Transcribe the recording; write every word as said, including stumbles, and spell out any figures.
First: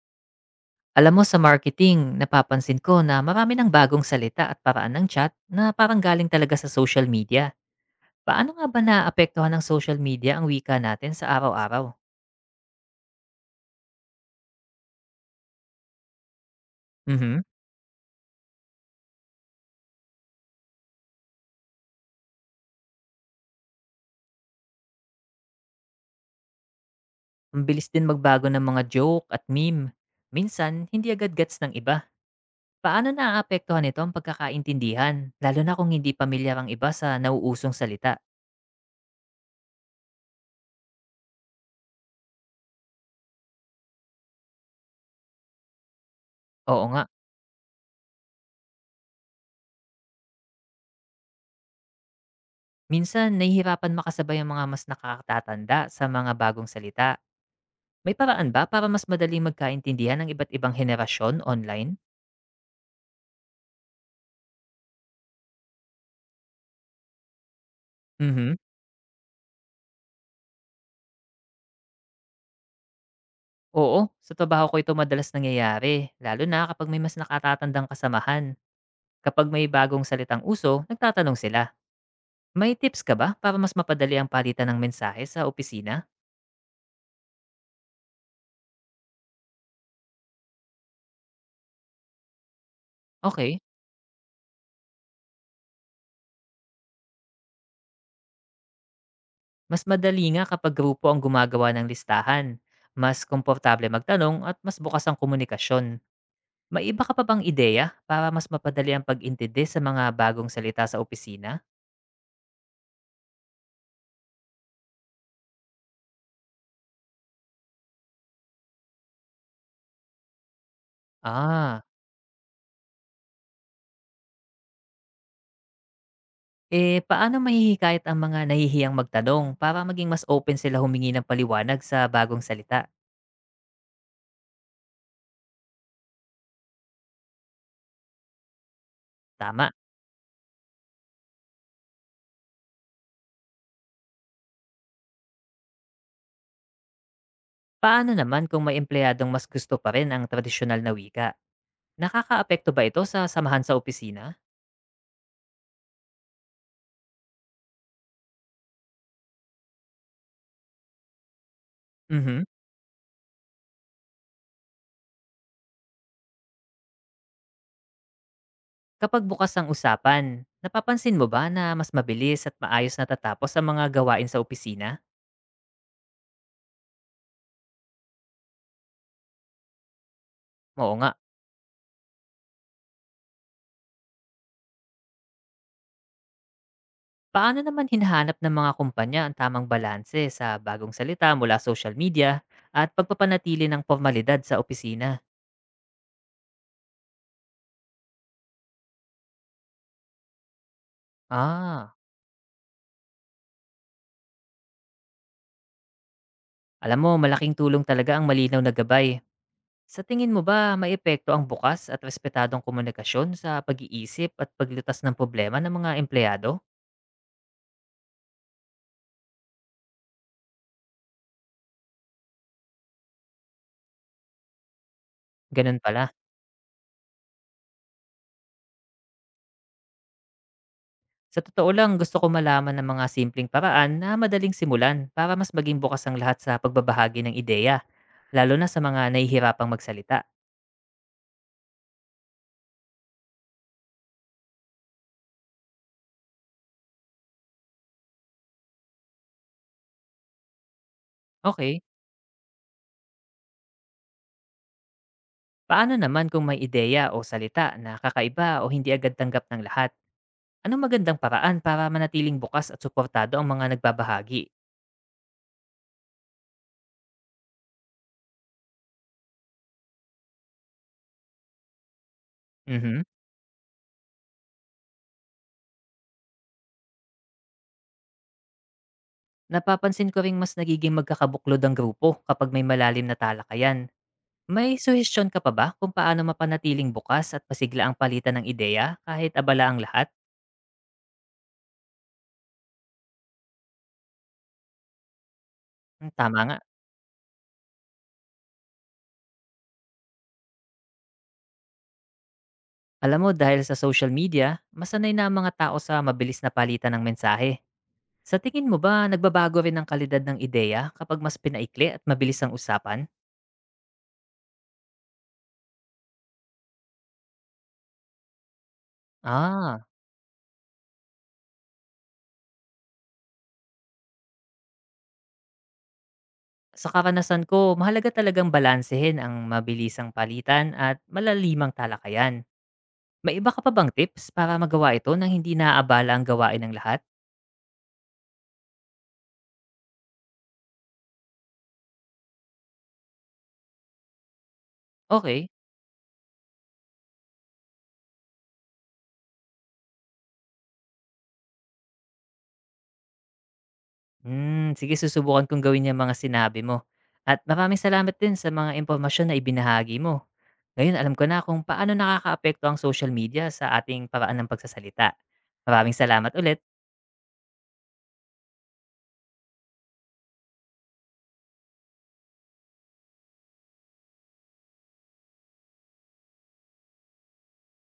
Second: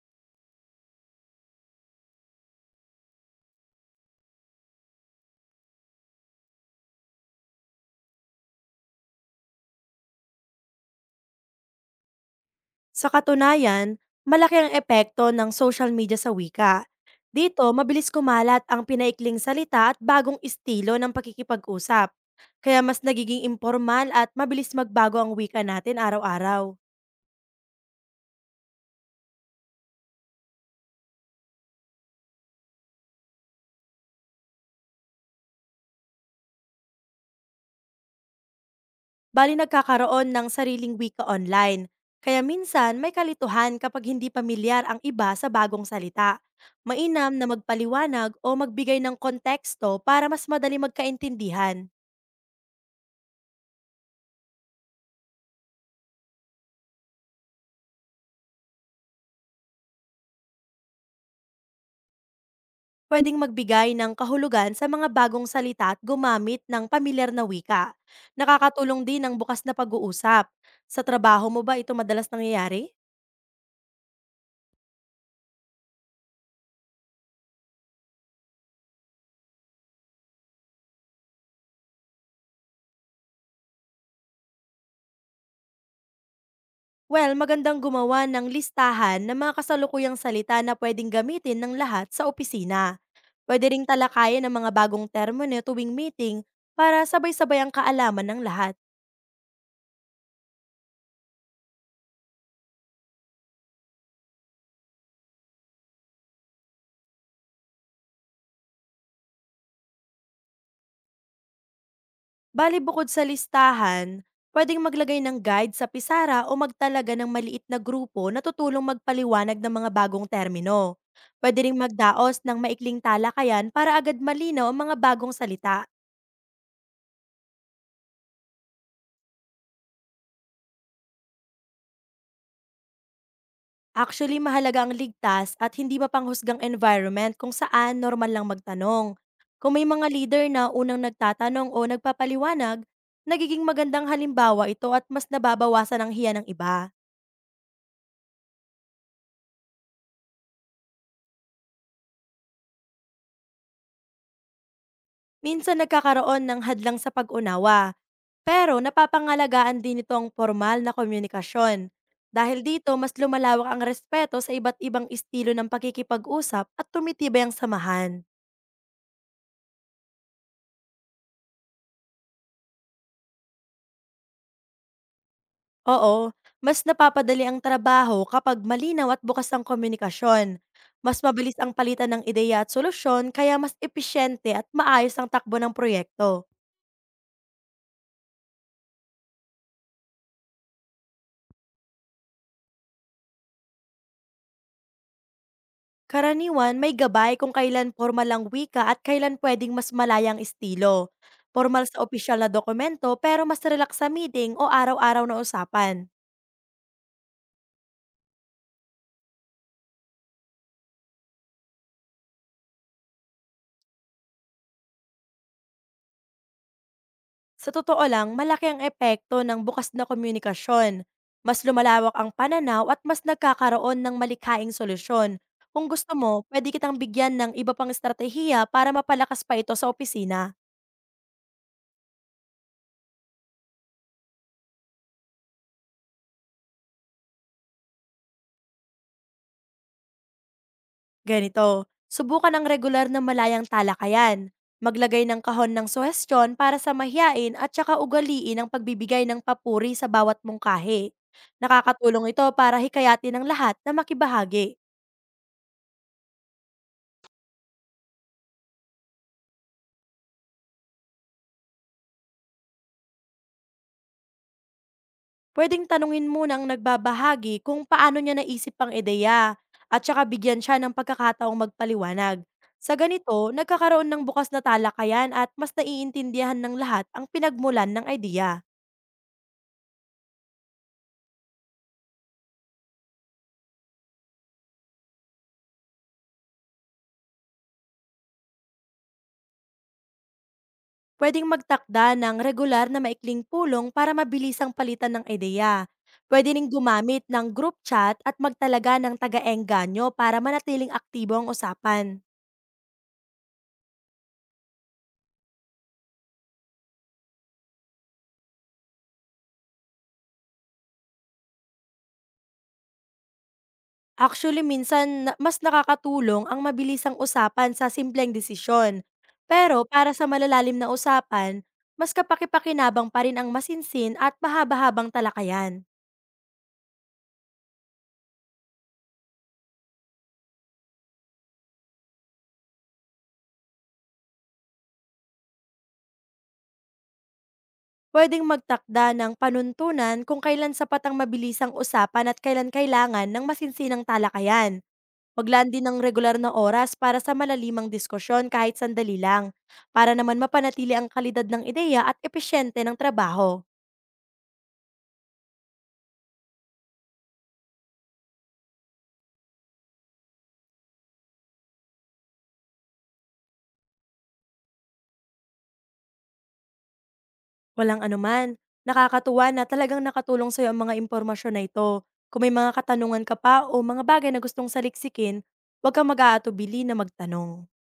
Alam mo sa marketing, napapansin ko na marami ng bagong salita at paraan ng chat na parang galing talaga sa social media. Paano nga ba naapektuhan ng social media ang wika natin sa araw-araw? Sa katunayan, malaki ang epekto ng social media sa wika. Mhm. Dito, mabilis kumalat ang pinaikling salita at bagong estilo ng pakikipag-usap. Kaya mas nagiging informal at mabilis magbago ang wika natin araw-araw. Ang bilis din magbago ng mga joke at meme. Minsan, hindi agad gets ng iba. Paano naapektuhan ito ang pagkakaintindihan, lalo na kung hindi pamilyar ang iba sa nauusong salita? Bali nagkakaroon ng sariling wika online. Kaya minsan may kalituhan kapag hindi pamilyar ang iba sa bagong salita. Oo nga, Mainam na magpaliwanag o magbigay ng konteksto para mas madali magkaintindihan. minsan nahihirapan makasabay ang mga mas nakakatatanda sa mga bagong salita. May paraan ba para mas madaling magkaintindihan ng iba't ibang henerasyon online? Pwedeng magbigay ng kahulugan sa mga bagong salita at gumamit ng pamilyar na wika. Mhm. Nakakatulong din ang bukas na pag-uusap. Sa trabaho mo ba ito madalas nangyayari? Oo, sa trabaho ko ito madalas nangyayari, lalo na kapag may mas nakatatandang kasamahan. Kapag may bagong salitang uso, nagtatanong sila. May tips ka ba para mas mapadali ang palitan ng mensahe sa opisina? Well, magandang gumawa ng listahan ng mga kasalukuyang salita na pwedeng gamitin ng lahat sa opisina. Okay, Pwede ring talakayan ang mga bagong termo na tuwing meeting para sabay-sabay ang kaalaman ng lahat. mas madali nga kapag grupo ang gumagawa ng listahan. Mas komportable magtanong at mas bukas ang komunikasyon. May iba ka pa bang ideya para mas mapadali ang pag-intindi sa mga bagong salita sa opisina? Bali bukod sa listahan, pwedeng maglagay ng guide sa pisara o magtalaga ng maliit na grupo na tutulong magpaliwanag ng mga bagong termino. Pwede ring Ah. magdaos ng maikling talakayan para agad malinaw ang mga bagong salita. Eh, paano mahihikayat ang mga nahihiyang magtanong para maging mas open sila humingi ng paliwanag sa bagong salita? Actually, mahalaga ang ligtas at hindi mapanghusgang environment kung saan normal lang magtanong. Tama. Kung may mga leader na unang nagtatanong o nagpapaliwanag, nagiging magandang halimbawa ito at mas nababawasan ang hiya ng iba. Paano naman kung may empleyadong mas gusto pa rin ang tradisyonal na wika? Nakakaapekto ba ito sa samahan sa opisina? Minsan nagkakaroon ng hadlang sa pag-unawa. Pero napapangalagaan din ito ang formal na komunikasyon. Mhm. Dahil dito, mas lumalawak ang respeto sa iba't ibang estilo ng pakikipag-usap at tumitibay ang samahan. Kapag bukas ang usapan, napapansin mo ba na mas mabilis at maayos natatapos ang mga gawain sa opisina? Oo, mas napapadali ang trabaho kapag malinaw at bukas ang komunikasyon. Oo nga. Mas mabilis ang palitan ng ideya at solusyon kaya mas episyente at maayos ang takbo ng proyekto. Paano naman hinahanap ng mga kumpanya ang tamang balanse sa bagong salita mula social media at pagpapanatili ng formalidad sa opisina? Karaniwan may gabay kung kailan formal ang wika at kailan puwedeng mas malayang estilo. Formal Ah. sa opisyal na dokumento pero mas relax sa meeting o araw-araw na usapan. Alam mo, malaking tulong talaga ang malinaw na gabay. Sa tingin mo ba, may epekto ang bukas at respetadong komunikasyon sa pag-iisip at paglutas ng problema ng mga empleyado? Sa totoo lang, malaki ang epekto ng bukas na komunikasyon. Mas lumalawak ang pananaw at mas nagkakaroon ng malikhaing solusyon. Ganun Kung pala. gusto mo, pwede kitang bigyan ng iba pang estratehiya para mapalakas pa ito sa opisina. Sa totoo lang, gusto ko malaman ng mga simpleng paraan na madaling simulan para mas maging bukas ang lahat sa pagbabahagi ng ideya, lalo na sa mga nahihirapang magsalita. Ganito, subukan ang regular na malayang talakayan. Maglagay ng kahon ng suhestyon para sa mahiyain at saka ugaliin ang pagbibigay ng papuri sa bawat mungkahi. Okay, Nakakatulong ito para hikayatin ng lahat na makibahagi. paano naman kung may ideya o salita na kakaiba o hindi agad tanggap ng lahat? Anong magandang paraan para manatiling bukas at suportado ang mga nagbabahagi? Pwedeng tanungin muna ang nagbabahagi kung paano niya naisip ang ideya at saka bigyan siya ng pagkakataong magpaliwanag. Sa Mhm. ganito, nagkakaroon ng bukas na talakayan at mas naiintindihan ng lahat ang pinagmulan ng ideya. Napapansin ko ring mas nagiging magkakabuklod ang grupo kapag may malalim na talakayan. May suhestyon ka pa ba kung paano mapanatiling bukas at pasigla ang palitan ng ideya kahit abala ang lahat? Pwedeng magtakda ng regular na maikling pulong para mabilis ang palitan ng ideya. Hmm, tama Pwede nga. ring gumamit ng group chat at magtalaga ng taga-engganyo para manatiling aktibo ang usapan. Alam mo dahil sa social media, masanay na ang mga tao sa mabilis na palitan ng mensahe. Sa tingin mo ba nagbabago rin ang kalidad ng ideya kapag mas pinaikli at mabilis ang usapan? Actually, minsan na- mas nakakatulong ang mabilisang usapan sa simpleng desisyon. Pero Ah, para sa malalalim na usapan, mas kapakipakinabang pa rin ang masinsin at mahaba-habang talakayan. sa karanasan ko, mahalaga talagang balansehin ang mabilisang palitan at malalimang talakayan. May iba ka pa bang tips para magawa ito nang hindi naaabala ang gawain ng lahat? Pwedeng magtakda ng panuntunan kung kailan sapat ang mabilisang usapan at kailan kailangan ng masinsinang talakayan. Okay. Maglaan din ng regular na oras para sa malalimang diskusyon kahit sandali lang, para naman mapanatili ang kalidad ng ideya at epesyente ng trabaho. Hmm, sige susubukan kong gawin yung mga sinabi mo at maraming salamat din sa mga impormasyon na ibinahagi mo. Ngayon alam ko na kung paano nakakaapekto ang social media sa ating paraan ng pagsasalita. Maraming salamat ulit. Walang anuman, nakakatuwa na talagang nakatulong sa'yo ang mga impormasyon na ito. Kung may mga katanungan ka pa o mga bagay na gustong saliksikin, huwag kang mag-aatubili na magtanong.